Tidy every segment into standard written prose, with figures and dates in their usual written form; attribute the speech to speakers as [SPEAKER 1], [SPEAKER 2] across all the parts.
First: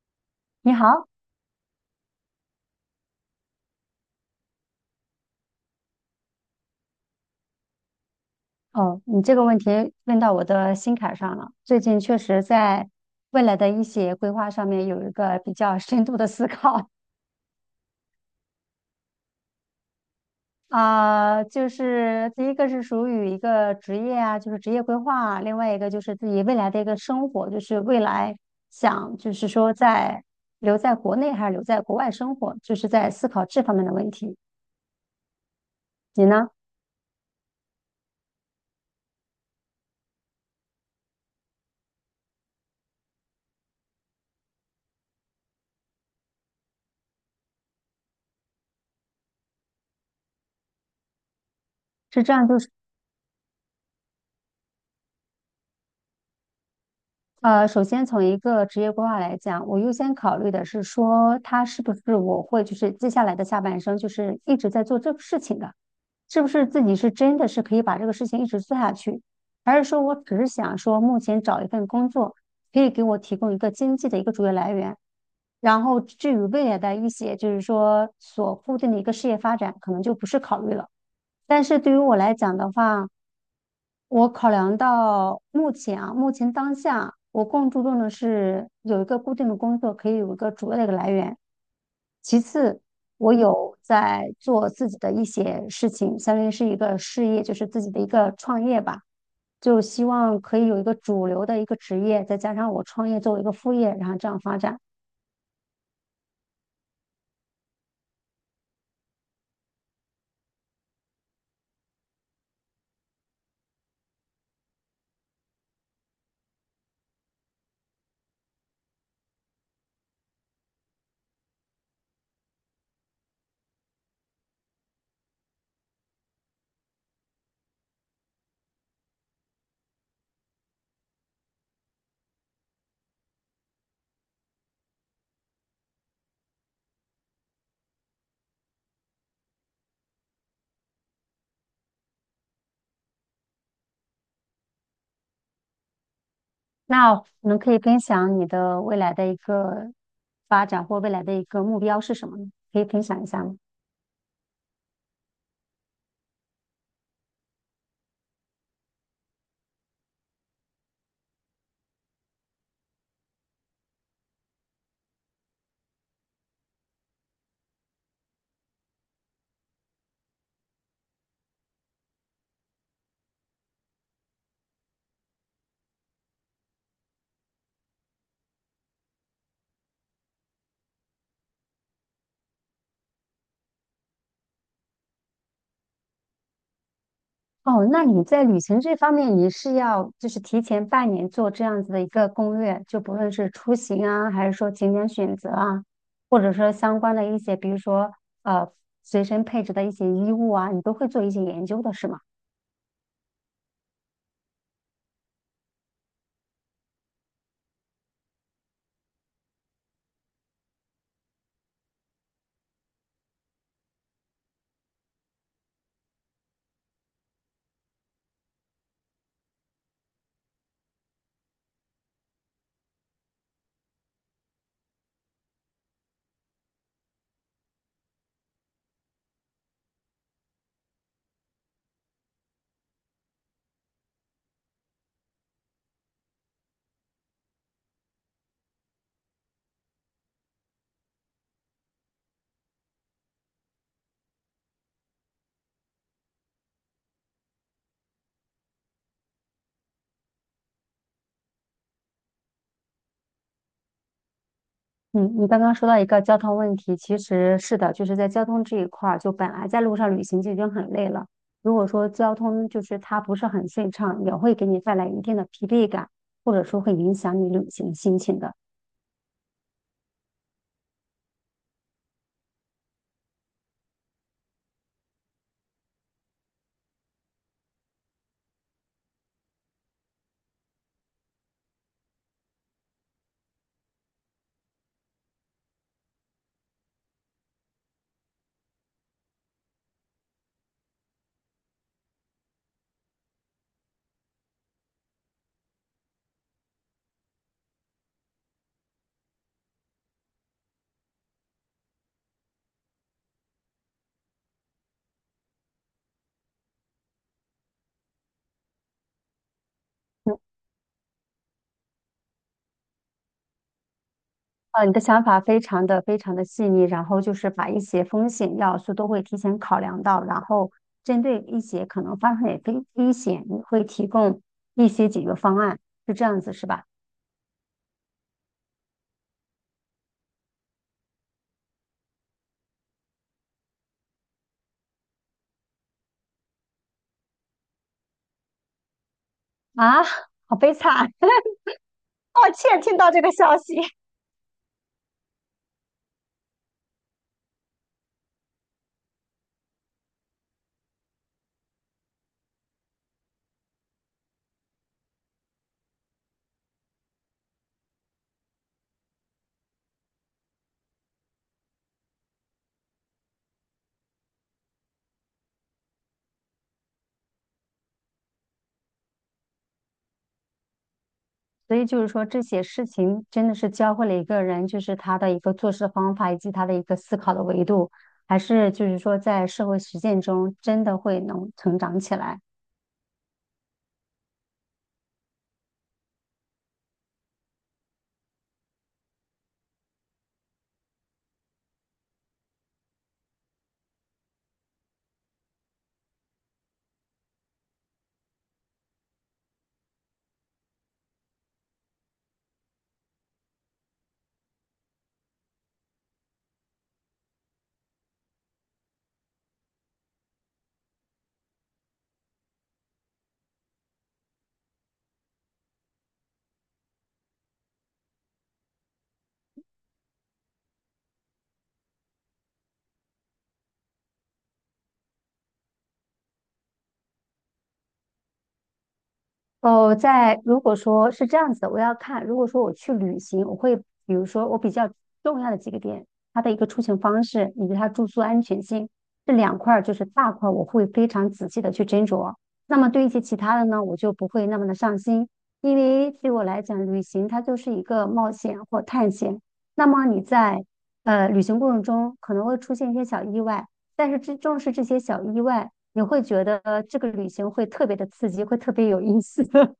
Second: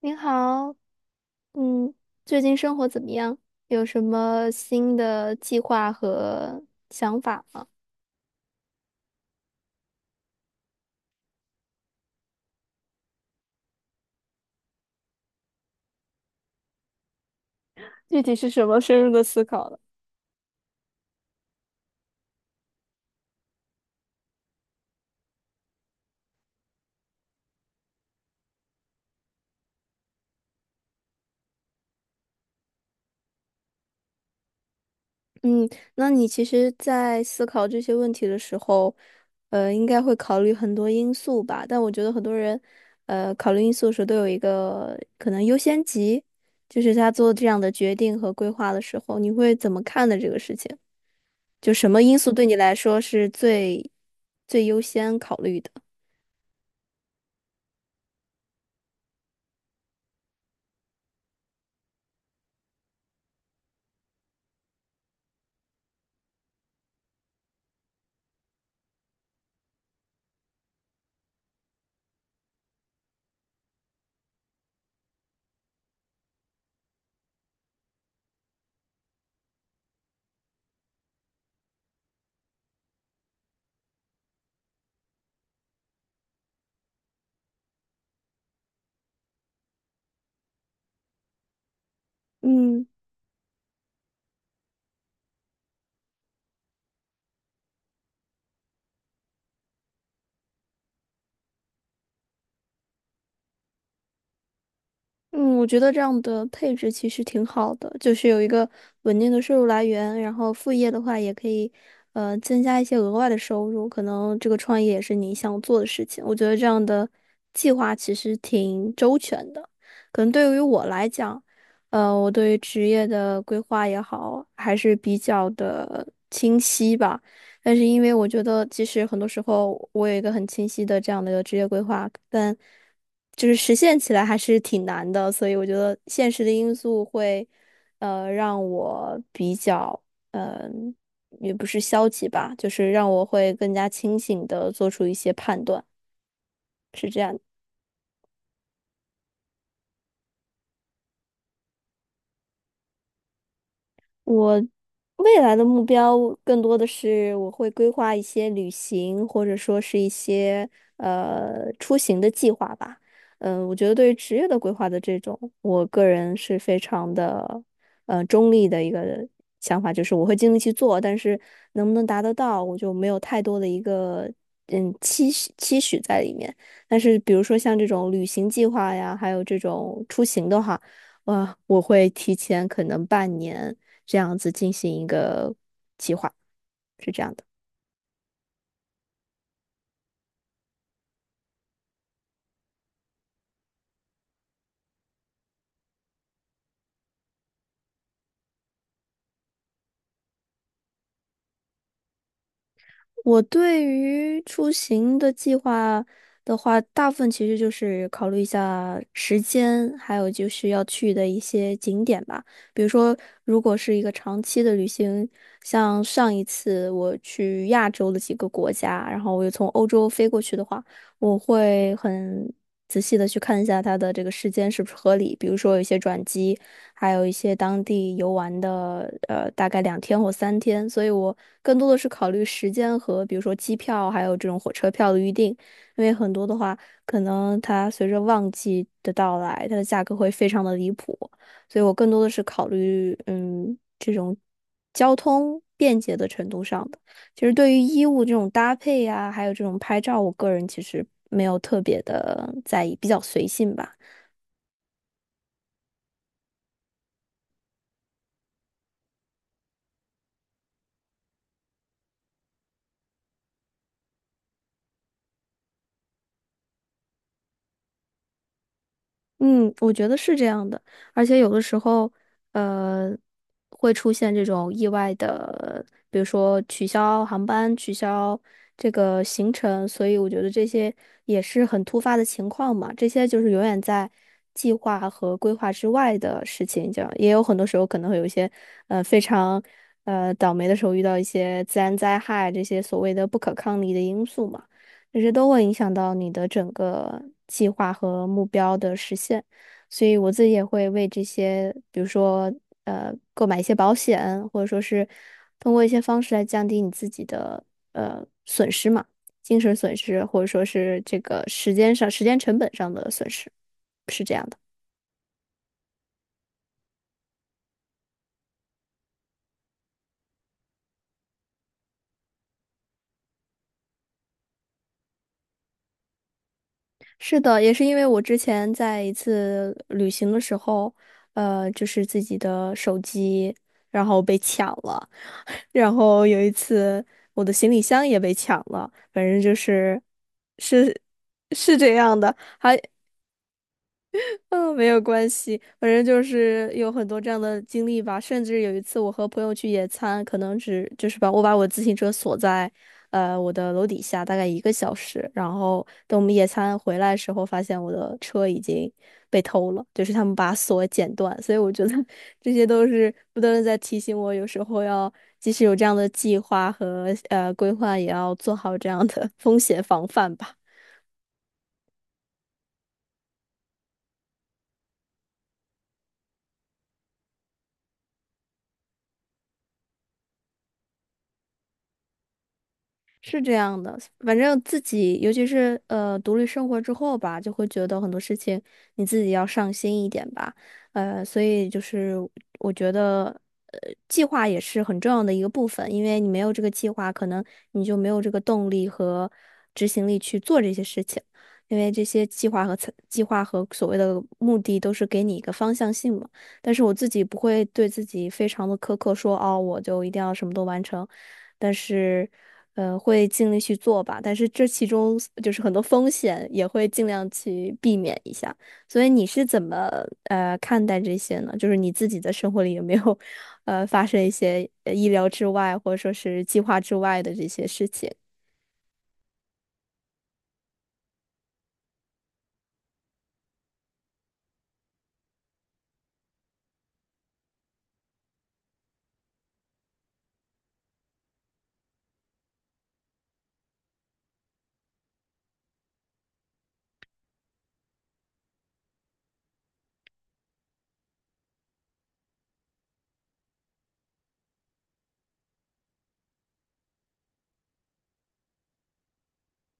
[SPEAKER 1] 您
[SPEAKER 2] 你
[SPEAKER 1] 好，
[SPEAKER 2] 好，
[SPEAKER 1] 嗯，最近生活怎么样？有什么新的计划和想法吗？
[SPEAKER 2] 哦，你这个问题问到我的心坎上了。最近确实在未来的一些规划上面有一个比较深度的思考。
[SPEAKER 1] 具体是什么深入的思考了？
[SPEAKER 2] 第一个是属于一个职业啊，就是职业规划啊；另外一个就是自己未来的一个生活，就是未来想就是说在留在国内还是留在国外生活，就是在思考这方面的问题。
[SPEAKER 1] 嗯，那
[SPEAKER 2] 你
[SPEAKER 1] 你其
[SPEAKER 2] 呢？
[SPEAKER 1] 实，在思考这些问题的时候，应该会考虑很多因素吧？但我觉得很多人，考虑因素的时候都有一个可能优先级，就是他做这样的决定和规划的时候，你会怎么看的这个事情？就什么因
[SPEAKER 2] 是
[SPEAKER 1] 素
[SPEAKER 2] 这
[SPEAKER 1] 对
[SPEAKER 2] 样，
[SPEAKER 1] 你
[SPEAKER 2] 就是
[SPEAKER 1] 来说是最优先考虑的？
[SPEAKER 2] 首先从一个职业规划来讲，我优先考虑的是说，他是不是我会就是接下来的下半生就是一直在做这个事情的，是不是自己是真的是可以把这个事情一直做下去，还是说我只是想说目前找一份工作可以给我提供一个经济的一个主要来源，然后至于未来的一些，就是说所固定的一个事业发展，可能就不是考虑了。但是对于我来讲的话，我考量到目前啊，目前当下，我更注重的是有一个固定的工作，可以有一个主要的一个来源。其次，
[SPEAKER 1] 嗯。
[SPEAKER 2] 我有在做自己的一些事情，相当于是一个事业，就是自己的一个创业吧。就希望可以有一个主流的一个职业，再加上我创业作为一个副业，然后这样发展。
[SPEAKER 1] 嗯，我觉得这样的配置其实挺好的，就是有一个稳定的收入来源，然后副业的话也可以，增加一些额外的收入，可能这个创业也是你想做的事情。我觉得这样的计划其实挺周全的，可能对于我来讲，我对于职业的规划也好，还是比较的清晰吧。但是因为我觉得，其实很多时候我有一个很清晰的这样的一个职业规划，但就是实现起来还是挺难的，所以我觉得现实的因素会，让我比较，嗯、也不是消极吧，就是让我会更加清醒的做出一些判断。
[SPEAKER 2] 那我们可以分享你的未来的一个发展或未来的一个目标是什么呢？可以分享一下吗？
[SPEAKER 1] 未来的目标更多的是我会规划一些旅行，或者说是一些出行的计划吧。嗯、我觉得对于职业的规划的这种，我个人是非常的中立的一个想法，就是我会尽力去做，但是能不能达得到，我就没有太多的一个期许在里面。但是比如说像这种旅行计划呀，还有这种出行的话。哇，我会提前可能半年这样子进行一个计划，是这样的。
[SPEAKER 2] 哦，那你在旅行这方面，你是要就是提前半年做这样子的一个攻略，就不论是出行啊，还是说景点选择啊，或者说相关的一些，比如说呃随身配置的一些衣物啊，你都会做一些研究的，是吗？
[SPEAKER 1] 我对于出行的计划的话，大部分其实就是考虑一下时间，还有就是要去的一些景点吧。比如说，如果是一个长期的旅行，像上一次我去亚洲的几个国家，然后我又从欧洲飞过去的话，我会很仔细的去看一下它的这个时间是不是合理，比如说有一些转机。还有一些当地游玩的，呃，大概两天或三天，所以我更多的是考虑时间和比如说机票，还有这种火车票的预订，因为很多的话，可能它随着旺季的到来，它的价格会非常的离谱，所以我更多的是考虑，嗯，这种交通便捷的程度上的。其实对于衣物这种搭配呀、还有这种拍照，我个人其实没有特别的在意，比较随性吧。
[SPEAKER 2] 嗯，你刚刚说到一个交通问题，其实是的，就是在交通这一块儿，就本来在路上旅行就已经很累了，如果说交通就是它不是很顺畅，也会给你带来一定的疲惫感，或者说会影响你旅行心情的。
[SPEAKER 1] 嗯，我觉得是这样的，而且有的时候，呃，会出现这种意外的，比如说取消航班、取消这个行程，所以我觉得这些也是很突发的情况嘛，这些就是永远在计划和规划之外的事情，这样也有很多时候可能会有一些，非常，倒霉的时候遇到一些自然灾害这些所谓的不可抗力的因素嘛。这些都会影响到你的整个计划和目标的实现。所以我自己也会为这些，比如说购买一些保险，或者说是通过一些方式来降低你自己的损失嘛，精神损失，或者说是这个时间上、时间成本上的损失，是这样的。
[SPEAKER 2] 你的想法非常的非常的细腻，然后就是把一些风险要素都会提前考量到，然后针对一些可能发生的危险，你会提供一些解决方案，是这样子是吧？
[SPEAKER 1] 是的，也是因为我之前在一次旅行的时候，就是自己的手机，然后被抢了，然后有一次我的行李箱也被抢了，反正就是
[SPEAKER 2] 啊，好悲
[SPEAKER 1] 是
[SPEAKER 2] 惨，
[SPEAKER 1] 是这样的，
[SPEAKER 2] 抱
[SPEAKER 1] 还
[SPEAKER 2] 歉听到这个消息。
[SPEAKER 1] 嗯，没有关系，反正就是有很多这样的经历吧。甚至有一次，我和朋友去野餐，可能只就是把我自行车锁在，我的楼底下大概一个小时，然后等我们野餐回来的时候，发现我的车已经被偷了，就是他们把锁剪断。所以我觉得 这些都是不断的在提醒我，有时候要即使有这样的计划和规划，也要做好这样的 风险防范吧。
[SPEAKER 2] 所以就是说，这些事情真的是教会了一个人，就是他的一个做事的方法，以及他的一个思考的维度，还是就是说在社会实践中真的会能成长起来。
[SPEAKER 1] 是这样的，反正自己，尤其是独立生活之后吧，就会觉得很多事情你自己要上心一点吧，所以就是我觉得，呃，计划也是很重要的一个部分，因为你没有这个计划，可能你就没有这个动力和执行力去做这些事情，因为这些计划和所谓的目的都是给你一个方向性嘛。但是我自己不会对自己非常的苛刻说，哦，我就一定要什么都完成。但是，会尽力去做吧。但是这其中就是很多风险，也会尽量去避免一下。所以你是怎么看待这些呢？就是你自己的生活里有没有发生一些意料之外，或者说是计划之外的这些事情？
[SPEAKER 2] 哦，在如果说是这样子的，我要看。如果说我去旅行，我会比如说我比较重要的几个点，它的一个出行方式以及它住宿安全性这两块，就是大块，我会非常仔细的去斟酌。那么对一些其他的呢，我就不会那么的上心，因为对我来讲，旅行它就是一个冒险或探险。那么你在旅行过程中可能会出现一些小意外，但是这正是这些小意外。你会觉得这个旅行会特别的刺激，会特别有意思。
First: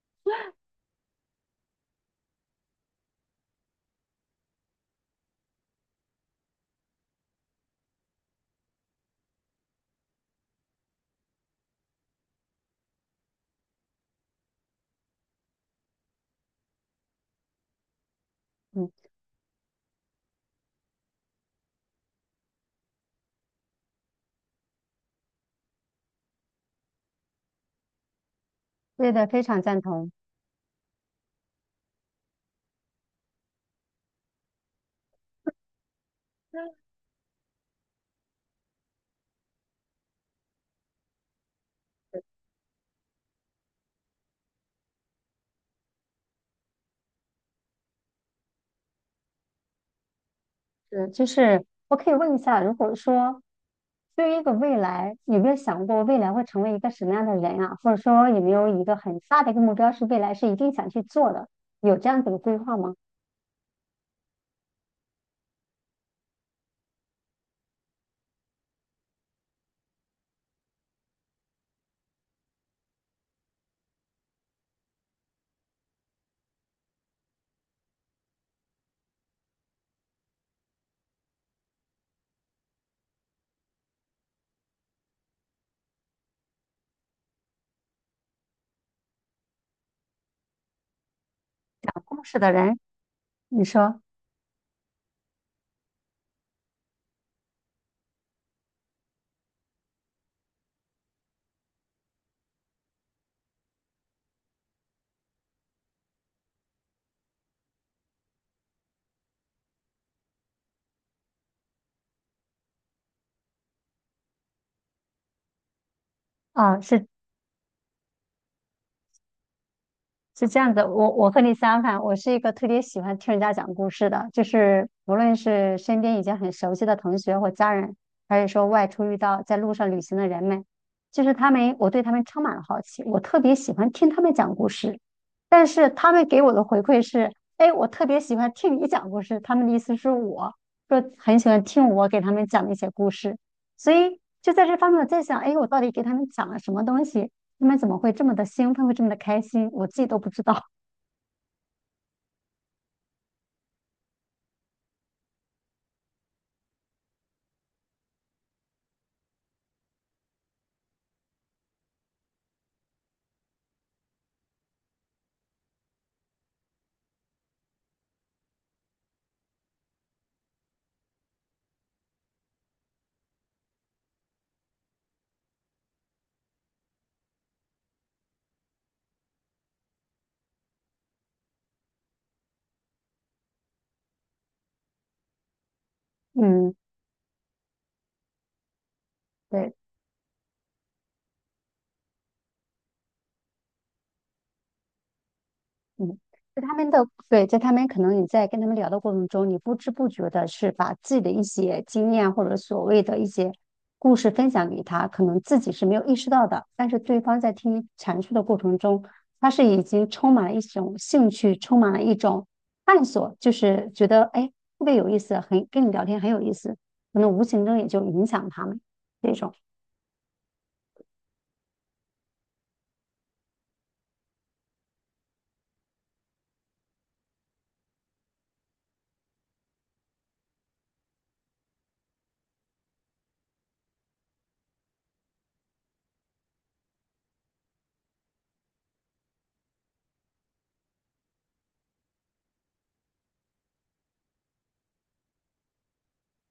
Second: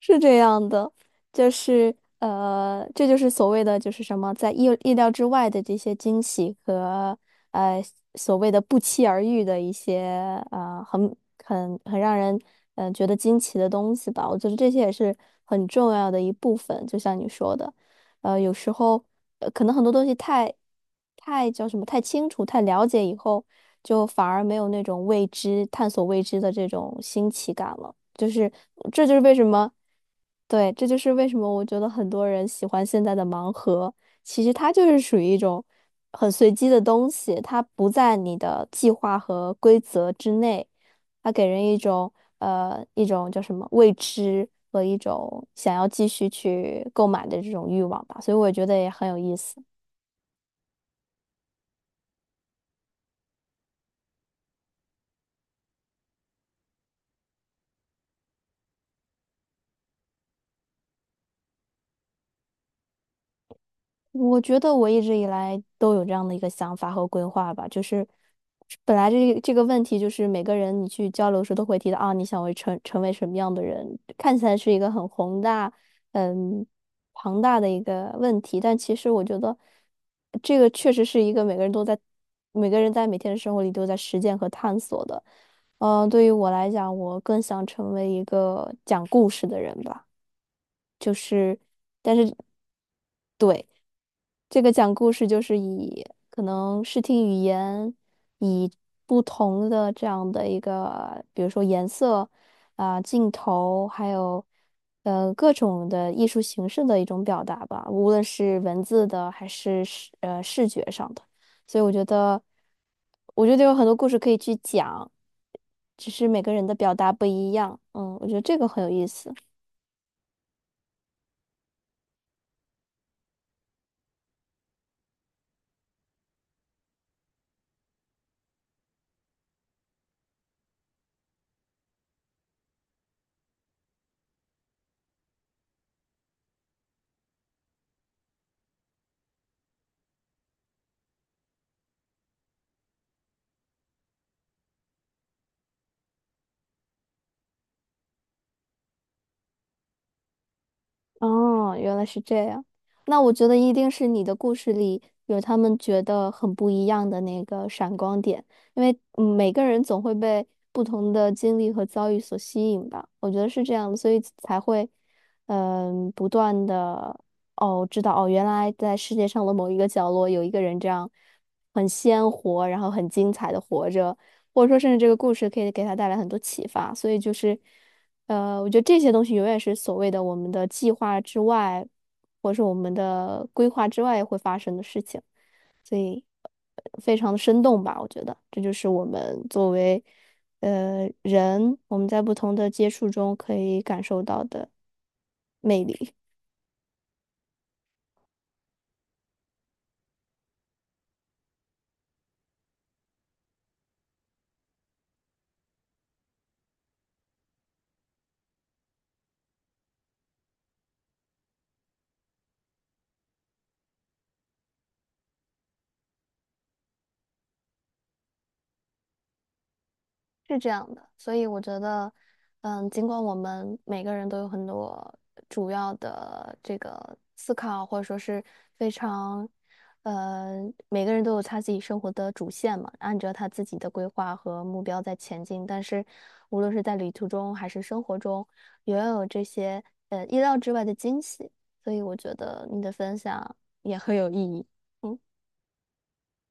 [SPEAKER 1] 是这样的，就是这就是所谓的就是什么，在意料之外的这些惊喜和呃所谓的不期而遇的一些很很让人觉得惊奇的东西吧。我觉得这些也是很重要的一部分，就像你说的。呃，有时
[SPEAKER 2] 嗯，
[SPEAKER 1] 候可能很多东西太叫什么太清楚、太了解以后，就反而没有那种未知、探索未知的这种新奇感了。就是这
[SPEAKER 2] 对
[SPEAKER 1] 就是
[SPEAKER 2] 的，
[SPEAKER 1] 为什
[SPEAKER 2] 非常
[SPEAKER 1] 么，
[SPEAKER 2] 赞同。
[SPEAKER 1] 对，这就是为什么我觉得很多人喜欢现在的盲盒，其实它就是属于一种很随机的东西，它不在你的计划和规则之内。它给人一种一种叫什么未知和一种想要继续去购买的这种欲望吧，所以我觉得也很有意思。
[SPEAKER 2] 嗯，就是我可以问一下，如果说对于一个未来，有没有想过未来会成为一个什么样的人啊？或者说有没有一个很大的一个目标是未来是一定想去做的？有这样子的规划吗？
[SPEAKER 1] 我觉得我一直以来都有这样的一个想法和规划吧，就是本来这个问题就是每个人你去交流的时候都会提到啊，你想为成为什么样的人，看起来是一个很宏大、嗯庞大的一个问题，但其实我觉得这个确实是一个每个人在每天的生活里都在实践和探索的。呃，对于我来讲，我更想成为一个讲故事的人吧。就是。
[SPEAKER 2] 讲故事的人，你
[SPEAKER 1] 对。
[SPEAKER 2] 说
[SPEAKER 1] 这个讲故事就是以可能视听语言，以不同的这样的一个，比如说颜色啊、镜头，还有各种的艺术形式的一种表达吧，无论是文字的还是视觉上的。所以我觉得，我觉得有很多故事可以去讲，只是每个人的
[SPEAKER 2] 啊，
[SPEAKER 1] 表
[SPEAKER 2] 是
[SPEAKER 1] 达不一样。嗯，我觉得这个很有意思。
[SPEAKER 2] 是这样子，我和你相反，我是一个特别喜欢听人家讲故事的，就是无论是身边已经很熟悉的同学或家人，还是说外出遇到在路上旅行的人们，就是他们，我对他们充满了好奇，我特别喜欢听他们讲故事。但是他们给我的回馈是，哎，我特别喜欢听你讲故事。他们的意思是我说很喜欢听我给他们讲的一些故事，所以就在这方面我在想，哎，我到底给他们讲了什么东西？他们怎么会这么的兴奋，会这么的开心，我自己都不知道。
[SPEAKER 1] 哦，原来是这样。那我觉得一定是你的故事里有他们觉得很不一样的那个闪光点，因为每个人总会被不同的经历和遭遇所吸引吧。我觉得是这样的所以才会不断的哦知道哦，原来在世界上的某一个角落有一个人这样很鲜活，然后很精彩的活着，或者说甚至这个故事可以给他带来很多启发。所以就是。呃，我觉得这些东西永远是所谓的我们的计划之外，或者是我们的规划之外会发生的事情，所以
[SPEAKER 2] 嗯
[SPEAKER 1] 非常的生动吧，我觉得这就是我 们作
[SPEAKER 2] 对，
[SPEAKER 1] 为人，我们在不同的接触中可以感受到的魅力。
[SPEAKER 2] 嗯，在他们的，对，在他们可能你在跟他们聊的过程中，你不知不觉的是把自己的一些经验或者所谓的一些故事分享给他，可能自己是没有意识到的，但是对方在听你阐述的过程中，他是已经充满了一种兴趣，充满了一种探索，就是觉得哎，特别有意思，很跟你聊天很有意思，可能无形中也就影响他们这种。
[SPEAKER 1] 是这样的，所以我觉得，嗯，尽管我们每个人都有很多主要的这个思考，或者说是非常，呃，每个人都有他自己生活的主线嘛，按照他自己的规划和目标在前进。但是，无论是在旅途中还是生活中，也要有这些意料之外的惊喜。所以，我觉得你的分享也很有意义。嗯，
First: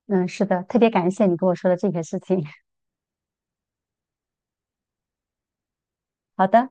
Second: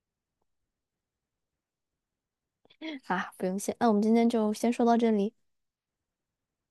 [SPEAKER 2] 嗯，是的，特别感谢你跟我说的这些事情。
[SPEAKER 1] 啊，不用谢，那我们今天就先说到这里。
[SPEAKER 2] 好的。